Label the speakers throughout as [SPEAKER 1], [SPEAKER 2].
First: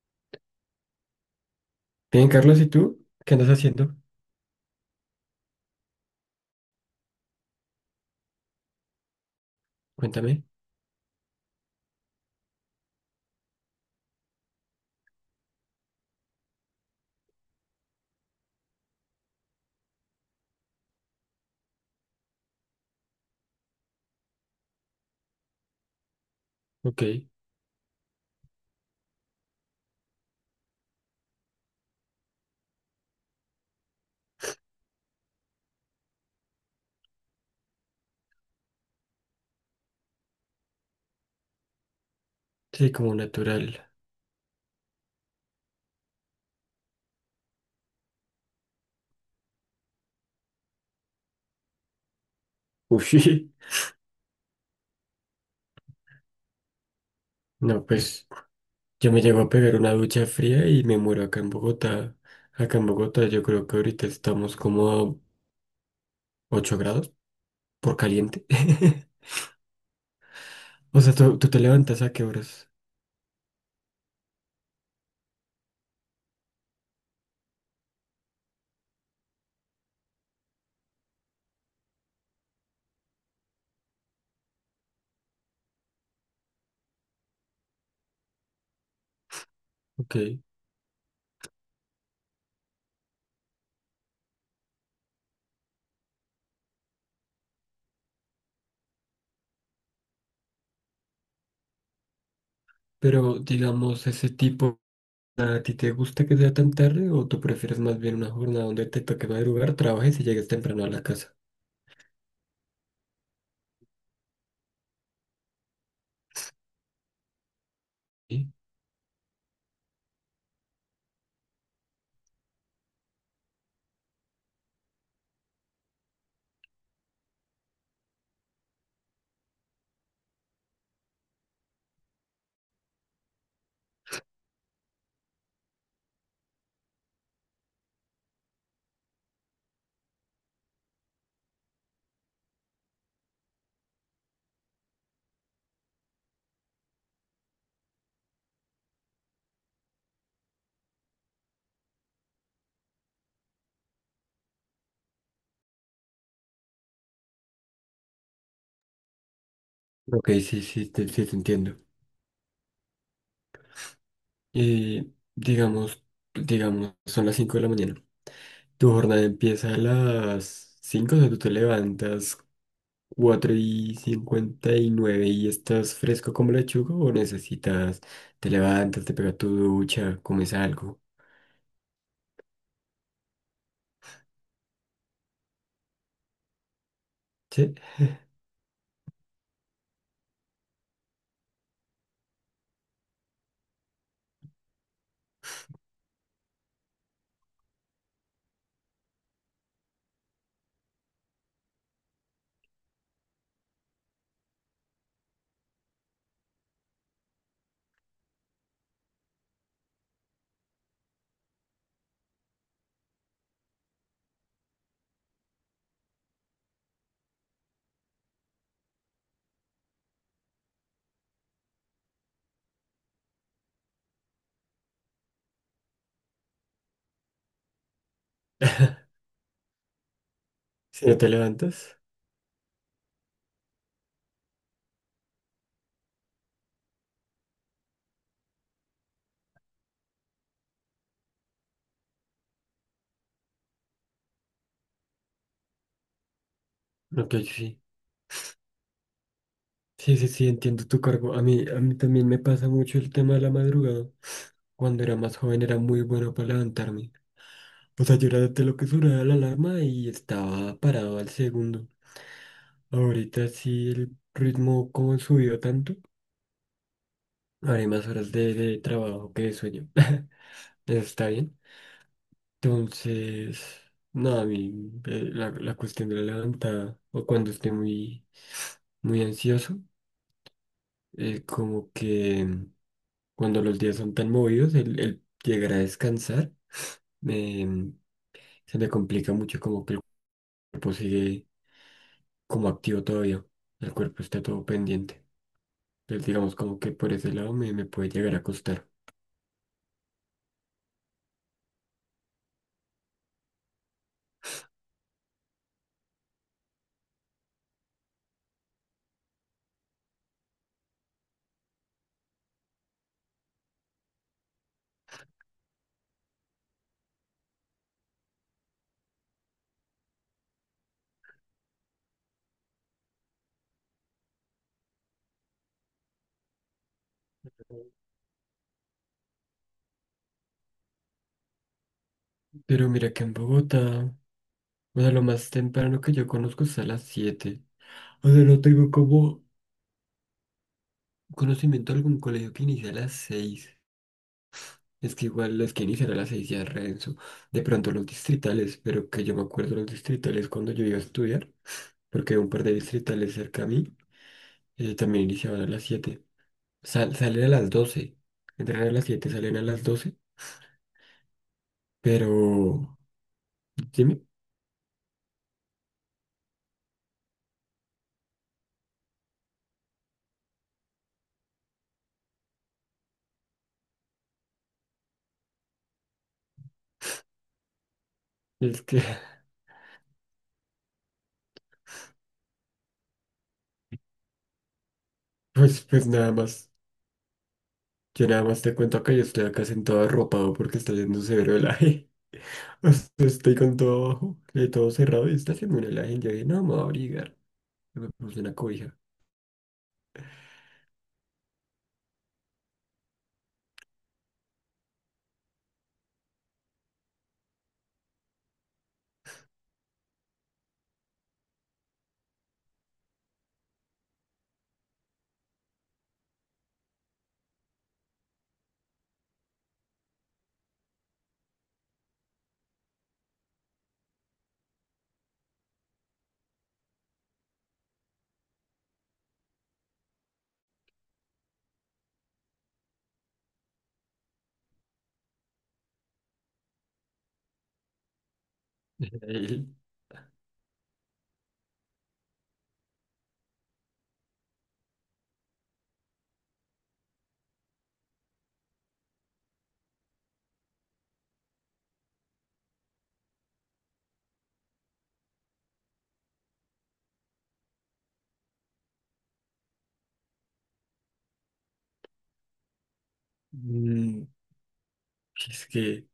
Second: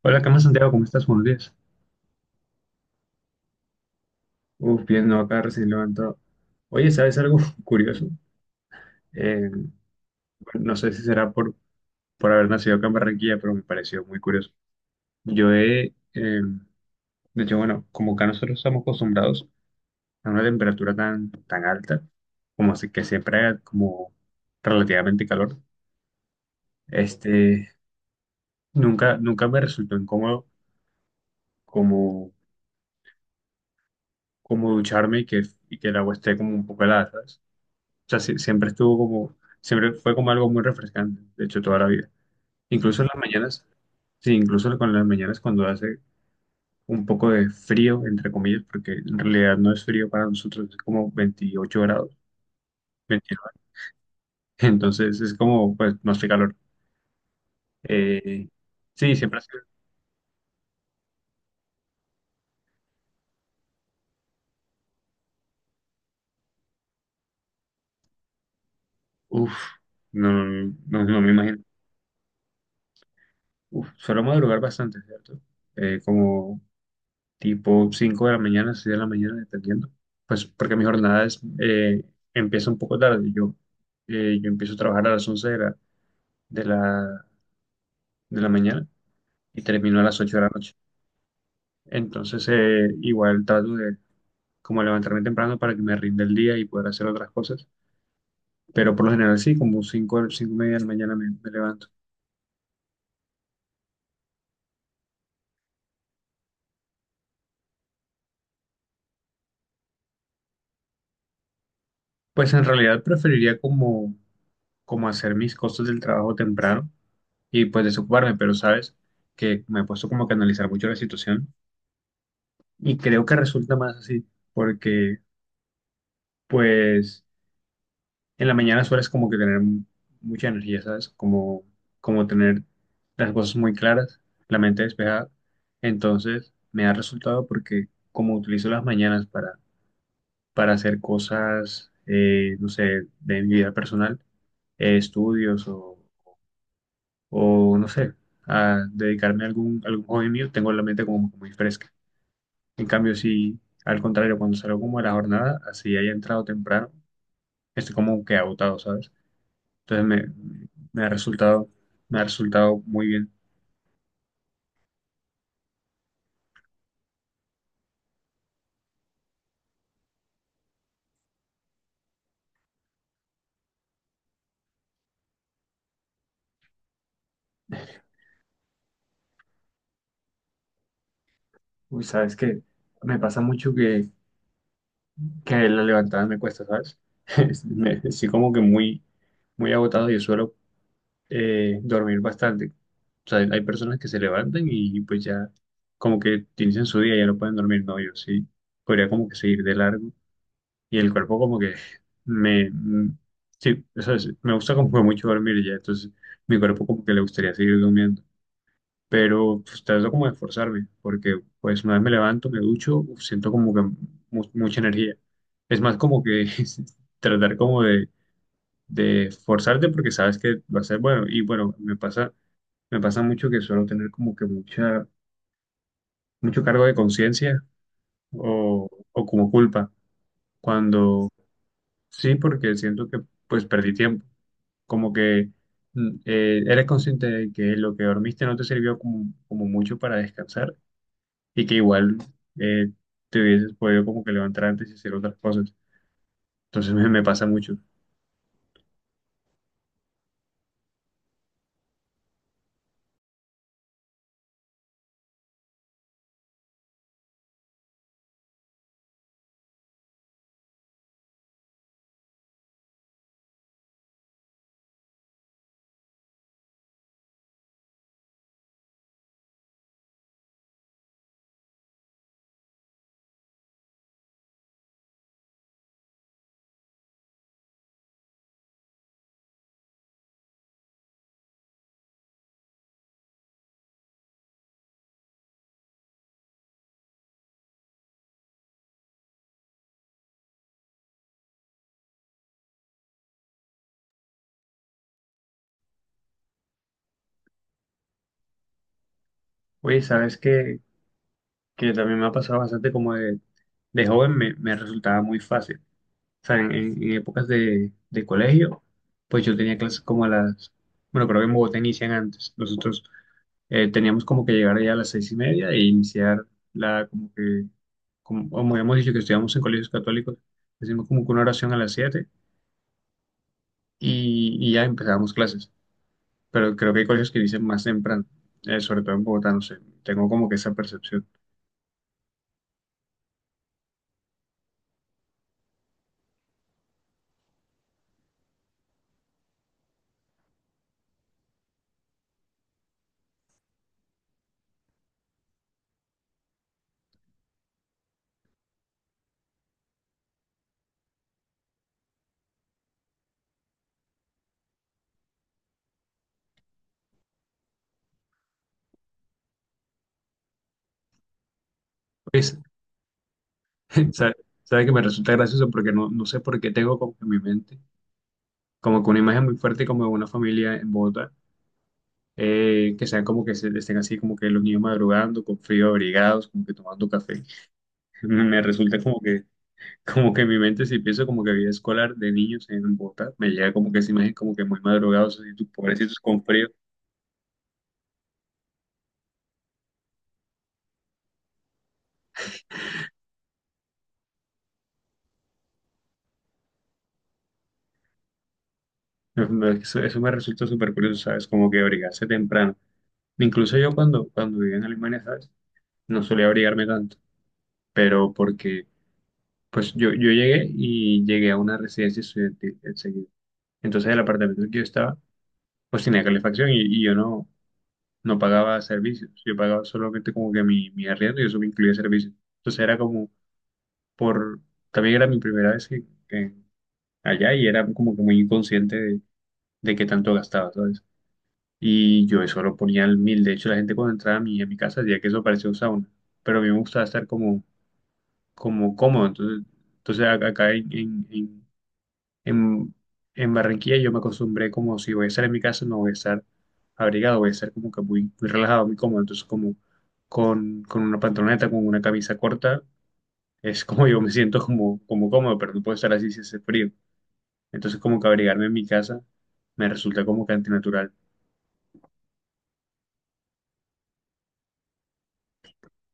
[SPEAKER 1] Hola, ¿qué más, Santiago? ¿Cómo estás? Buenos días.
[SPEAKER 2] Bien, Carlos, ¿y tú? ¿Qué andas haciendo?
[SPEAKER 1] Uf, bien, no, acá recién levantado. Oye, ¿sabes algo curioso? Eh, bueno,
[SPEAKER 2] Cuéntame.
[SPEAKER 1] no sé si será por haber nacido acá en Barranquilla, pero me pareció muy curioso. Yo he, eh, de hecho, bueno, como acá nosotros estamos acostumbrados a una temperatura tan alta, como así que siempre haga como relativamente calor,
[SPEAKER 2] Ok,
[SPEAKER 1] este, nunca me resultó incómodo como, como ducharme y que el agua esté como un poco helada, ¿sabes? O sea, siempre estuvo siempre fue como algo muy refrescante, de hecho, toda la vida.
[SPEAKER 2] sí,
[SPEAKER 1] Incluso en
[SPEAKER 2] como
[SPEAKER 1] las mañanas,
[SPEAKER 2] natural.
[SPEAKER 1] sí, incluso con las mañanas cuando hace un poco de frío, entre comillas, porque en realidad no es frío para nosotros, es como 28 grados,
[SPEAKER 2] Uy,
[SPEAKER 1] 29. Entonces es como, pues, no hace calor.
[SPEAKER 2] no, pues
[SPEAKER 1] Eh,
[SPEAKER 2] yo
[SPEAKER 1] sí,
[SPEAKER 2] me
[SPEAKER 1] siempre
[SPEAKER 2] llego a pegar una ducha fría y me muero acá en Bogotá. Acá en Bogotá yo creo que ahorita estamos como a 8 grados por caliente.
[SPEAKER 1] uff, no, no,
[SPEAKER 2] O
[SPEAKER 1] no
[SPEAKER 2] sea,
[SPEAKER 1] no me
[SPEAKER 2] ¿tú te
[SPEAKER 1] imagino.
[SPEAKER 2] levantas a qué horas?
[SPEAKER 1] Uf, suelo madrugar bastante, ¿cierto? Como tipo 5 de la mañana, 6 de la mañana, dependiendo. Pues porque mi jornada empieza un poco tarde. Yo empiezo a trabajar a las 11 de la, de la, de la mañana y termino a
[SPEAKER 2] Ok,
[SPEAKER 1] las 8 de la noche. Entonces, igual trato de como levantarme temprano para que me rinda el día y poder hacer otras cosas. Pero por lo general sí, como 5 y media de la mañana me levanto.
[SPEAKER 2] pero digamos, ese tipo, ¿a ti te gusta que sea tan tarde o tú prefieres más bien una jornada donde te toque madrugar, trabajes y llegues temprano a la casa?
[SPEAKER 1] Pues en realidad preferiría como hacer mis cosas del trabajo temprano y pues desocuparme,
[SPEAKER 2] ¿Sí?
[SPEAKER 1] pero sabes que me he puesto como que a analizar mucho la situación. Y creo que resulta más así, porque pues en la mañana sueles como que tener mucha energía, ¿sabes? Como tener las cosas muy claras, la mente despejada. Entonces me ha resultado porque como utilizo las mañanas para hacer cosas, no sé, de mi vida personal, estudios, o no sé, a dedicarme a algún hobby mío, tengo la mente como muy fresca. En cambio, si al contrario, cuando salgo como a la jornada, así haya entrado temprano, estoy como que agotado, ¿sabes? Entonces
[SPEAKER 2] Ok, sí,
[SPEAKER 1] me,
[SPEAKER 2] sí,
[SPEAKER 1] Me
[SPEAKER 2] te,
[SPEAKER 1] ha
[SPEAKER 2] sí, te entiendo.
[SPEAKER 1] me ha resultado muy bien.
[SPEAKER 2] Y digamos, digamos, son las 5 de la mañana. Tu jornada empieza a las cinco, o sea, tú te levantas 4 y 59 y nueve y estás fresco como lechuga, o necesitas, te levantas, te pegas tu ducha, comes algo.
[SPEAKER 1] Uy, ¿sabes qué? Me pasa mucho que la levantada me cuesta, ¿sabes?
[SPEAKER 2] ¿Sí?
[SPEAKER 1] Estoy como que muy agotado y suelo dormir bastante. O sea, hay personas que se levantan y pues ya como que inician su día y ya no pueden dormir. No, yo sí podría como que seguir de largo y el cuerpo como que me... mm, sí, o sea, sí, me gusta como que mucho dormir ya, entonces mi cuerpo como que le gustaría seguir durmiendo. Pero pues trato como de esforzarme, porque pues una vez me levanto, me ducho, uf, siento como que mucha energía. Es más como que tratar como de esforzarte porque sabes que va a ser bueno. Y bueno, me pasa mucho que suelo tener como que mucho cargo de conciencia o, o como culpa,
[SPEAKER 2] Si no te
[SPEAKER 1] cuando
[SPEAKER 2] levantas,
[SPEAKER 1] sí, porque siento que pues perdí tiempo, como que eres consciente de que lo que dormiste no te sirvió como mucho para descansar y que igual eh, te hubieses podido como que levantar antes y hacer otras cosas. Entonces me
[SPEAKER 2] ok,
[SPEAKER 1] pasa mucho.
[SPEAKER 2] sí. Sí, sí, sí, entiendo tu cargo. A mí también me pasa mucho el tema de la madrugada. Cuando era más joven era muy bueno para levantarme. O sea, yo era de lo que sonaba la alarma y estaba parado al segundo. Ahorita sí el ritmo como subió tanto, haré más horas de trabajo que de sueño. Eso está bien. Entonces, no, a mí la cuestión de la levantada o cuando esté muy, muy ansioso, como que cuando los días son tan movidos, el llegar a descansar, em, se me complica mucho como que el cuerpo sigue como activo todavía. El cuerpo está todo pendiente. Entonces, digamos, como que por ese lado me puede llegar a costar.
[SPEAKER 1] Oye, ¿sabes qué? Que también me ha pasado bastante como de joven me resultaba muy fácil. O sea, en épocas de colegio, pues yo tenía clases como a las, bueno, creo que en Bogotá inician antes. Nosotros teníamos como que llegar ya a las seis y media e iniciar la, como que, como, como habíamos dicho que estudiamos en colegios católicos, hacíamos como que una oración a las siete y ya empezábamos clases. Pero creo que hay colegios que inician más temprano, sobre todo en Bogotá, no sé, tengo como que esa percepción.
[SPEAKER 2] Pero mira que en Bogotá, o sea, lo más temprano que yo conozco es a las siete. O sea, no tengo como conocimiento de algún colegio que inicie a las seis. Es que igual los que inician a las 6 ya es renzo. De pronto los distritales, pero que yo me acuerdo los distritales cuando yo iba a estudiar, porque un par de distritales cerca a mí también iniciaban a las siete. Salen a las doce. Entran a las siete, salen a las doce.
[SPEAKER 1] Pues,
[SPEAKER 2] Pero, dime,
[SPEAKER 1] ¿sabes que me resulta gracioso? Porque no, no sé por qué tengo como que en mi mente, como que una imagen muy fuerte como de una familia en Bogotá, que sean como que se, estén así como que los niños madrugando, con frío, abrigados, como que tomando café. Me
[SPEAKER 2] es
[SPEAKER 1] resulta
[SPEAKER 2] que,
[SPEAKER 1] como que en mi mente si pienso como que vida escolar de niños en Bogotá, me llega como que esa imagen como que muy madrugados, así, tú,
[SPEAKER 2] pues, pues
[SPEAKER 1] pobrecitos
[SPEAKER 2] nada
[SPEAKER 1] con frío.
[SPEAKER 2] más, yo nada más te cuento acá, yo estoy acá sentado arropado porque está haciendo severo helaje. O sea, estoy con todo abajo, todo cerrado y está haciendo un helaje. Y yo dije, no, me voy a abrigar. Y me puse una cobija.
[SPEAKER 1] Eso me resulta súper curioso, ¿sabes? Como que abrigarse temprano. Incluso yo cuando vivía en Alemania, ¿sabes? No solía abrigarme tanto, pero porque, pues yo llegué y llegué a una residencia estudiantil enseguida. Entonces el apartamento en el que yo estaba, pues tenía calefacción y yo no pagaba servicios, yo pagaba solamente como que mi arriendo y eso me incluía servicios. Entonces era como por, también era mi primera vez que allá y era como que muy inconsciente de qué tanto gastaba, ¿sabes? Y yo eso lo ponía al mil, de hecho la gente cuando entraba a a mi casa decía que eso parecía un sauna, pero a mí me gustaba estar como cómodo. Entonces,
[SPEAKER 2] Y,
[SPEAKER 1] entonces a- acá en- en Barranquilla yo me acostumbré como si voy a estar en mi casa, no voy a estar abrigado, voy a estar como que muy relajado, muy cómodo. Entonces como con una pantaloneta, con una camisa corta, es como yo me siento como cómodo, pero no puedo estar así si hace frío. Entonces como que abrigarme en mi casa me resulta como que antinatural.
[SPEAKER 2] mm, es que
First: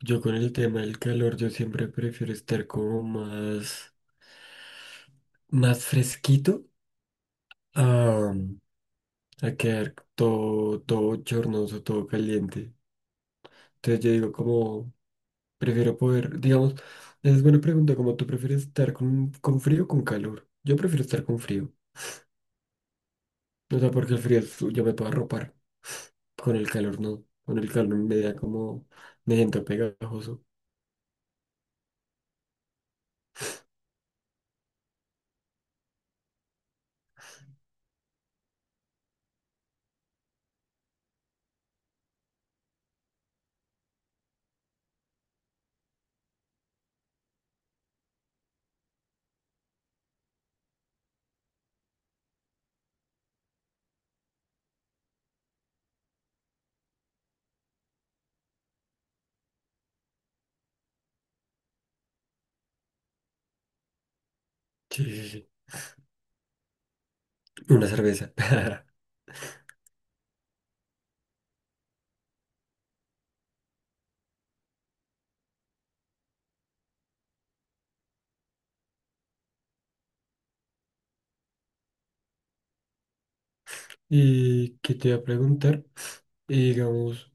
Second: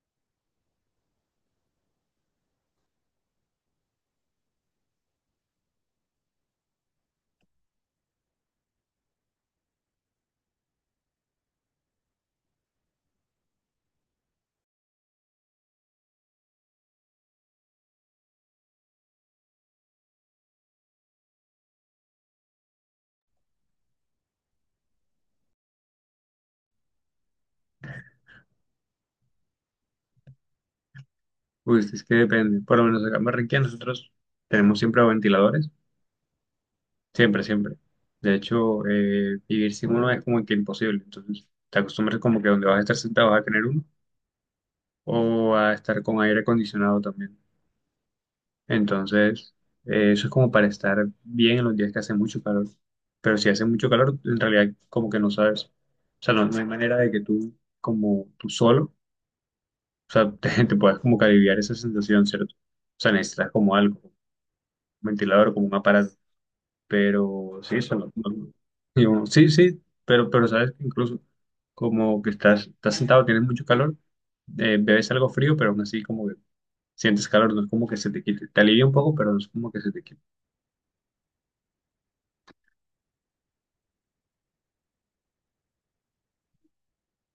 [SPEAKER 2] yo con el tema del calor, yo siempre prefiero estar como más, más fresquito a, a quedar todo, todo chornoso, todo caliente. Entonces yo digo como, prefiero poder, digamos, esa es buena pregunta, como tú prefieres estar con frío o con calor. Yo prefiero estar con frío. O sea, porque el frío es, yo me puedo arropar. Con el calor no. Con el calor me da como, me siento pegajoso.
[SPEAKER 1] Uy, es que depende. Por lo menos acá en Barranquilla nosotros tenemos siempre ventiladores. Siempre, siempre. De hecho, vivir sin uno es como que imposible. Entonces, te acostumbras como que donde vas a estar sentado vas a tener uno o a estar con aire acondicionado también. Entonces, eso es como para estar bien en los días que hace mucho calor. Pero si hace mucho calor, en realidad como que no sabes. O sea, no, no hay manera de que tú, como tú solo, o sea, te puedas como que aliviar esa sensación, ¿cierto? O sea, necesitas como algo, un
[SPEAKER 2] Sí, sí, sí.
[SPEAKER 1] ventilador, como un aparato. Pero sí,
[SPEAKER 2] Una
[SPEAKER 1] se lo-
[SPEAKER 2] cerveza.
[SPEAKER 1] no- y uno, sí, sí, pero sabes que incluso como que estás sentado, tienes mucho calor, bebes algo frío, pero aún así como que sientes calor, no es como que se te quite, te alivia un poco, pero no es como que se te quite.
[SPEAKER 2] Y que te iba a preguntar, y digamos,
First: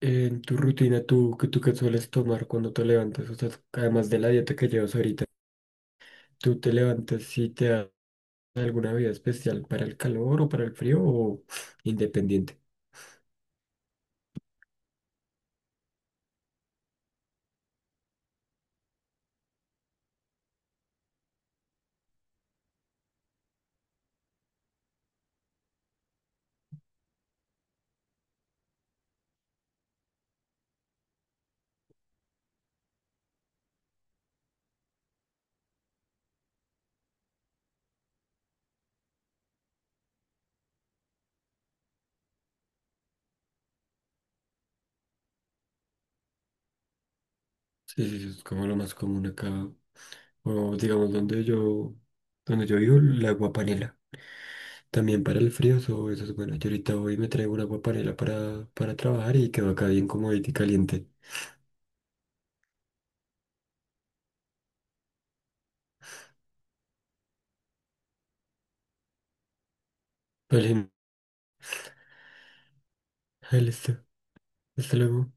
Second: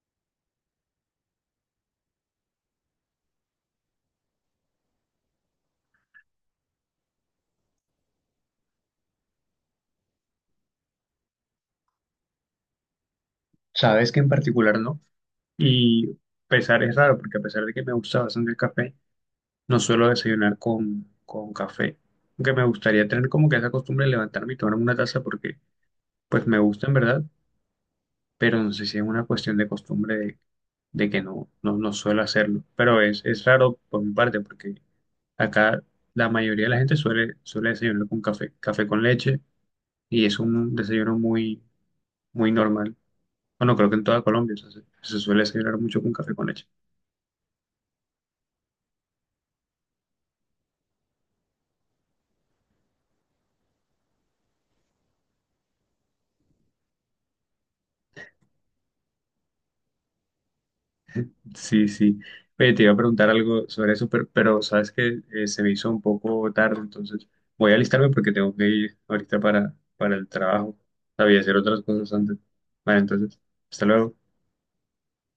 [SPEAKER 2] en tu rutina, tú, que tú qué sueles tomar cuando te levantas, o sea, además de la dieta que llevas ahorita, tú te levantas y te alguna vida especial para el calor o para el frío o independiente?
[SPEAKER 1] Sabes que en particular no, y pesar es raro, porque a pesar de que me gusta bastante el café, no suelo desayunar con café, aunque me gustaría tener como que esa costumbre de levantarme y tomar una taza porque pues me gusta en verdad, pero no sé si es una cuestión de costumbre de que no suelo hacerlo. Pero es raro por mi parte, porque acá la mayoría de la gente suele desayunar con café, café con leche, y es un desayuno muy normal. Bueno, creo que en toda Colombia o sea, se suele desayunar mucho con café con leche.
[SPEAKER 2] Sí, sí, sí, es como lo más común acá. O digamos, donde yo vivo, el agua panela. También para el frío, eso es bueno. Yo ahorita hoy me traigo un agua panela para trabajar y quedó acá bien comodita y caliente.
[SPEAKER 1] Sí, sí. Oye, te iba a preguntar algo sobre eso, pero sabes que se me hizo un poco tarde, entonces voy a alistarme porque tengo que ir ahorita para el trabajo.
[SPEAKER 2] Vale,
[SPEAKER 1] Sabía hacer otras cosas antes. Vale, entonces,
[SPEAKER 2] ahí
[SPEAKER 1] hasta
[SPEAKER 2] listo.
[SPEAKER 1] luego.
[SPEAKER 2] Hasta luego.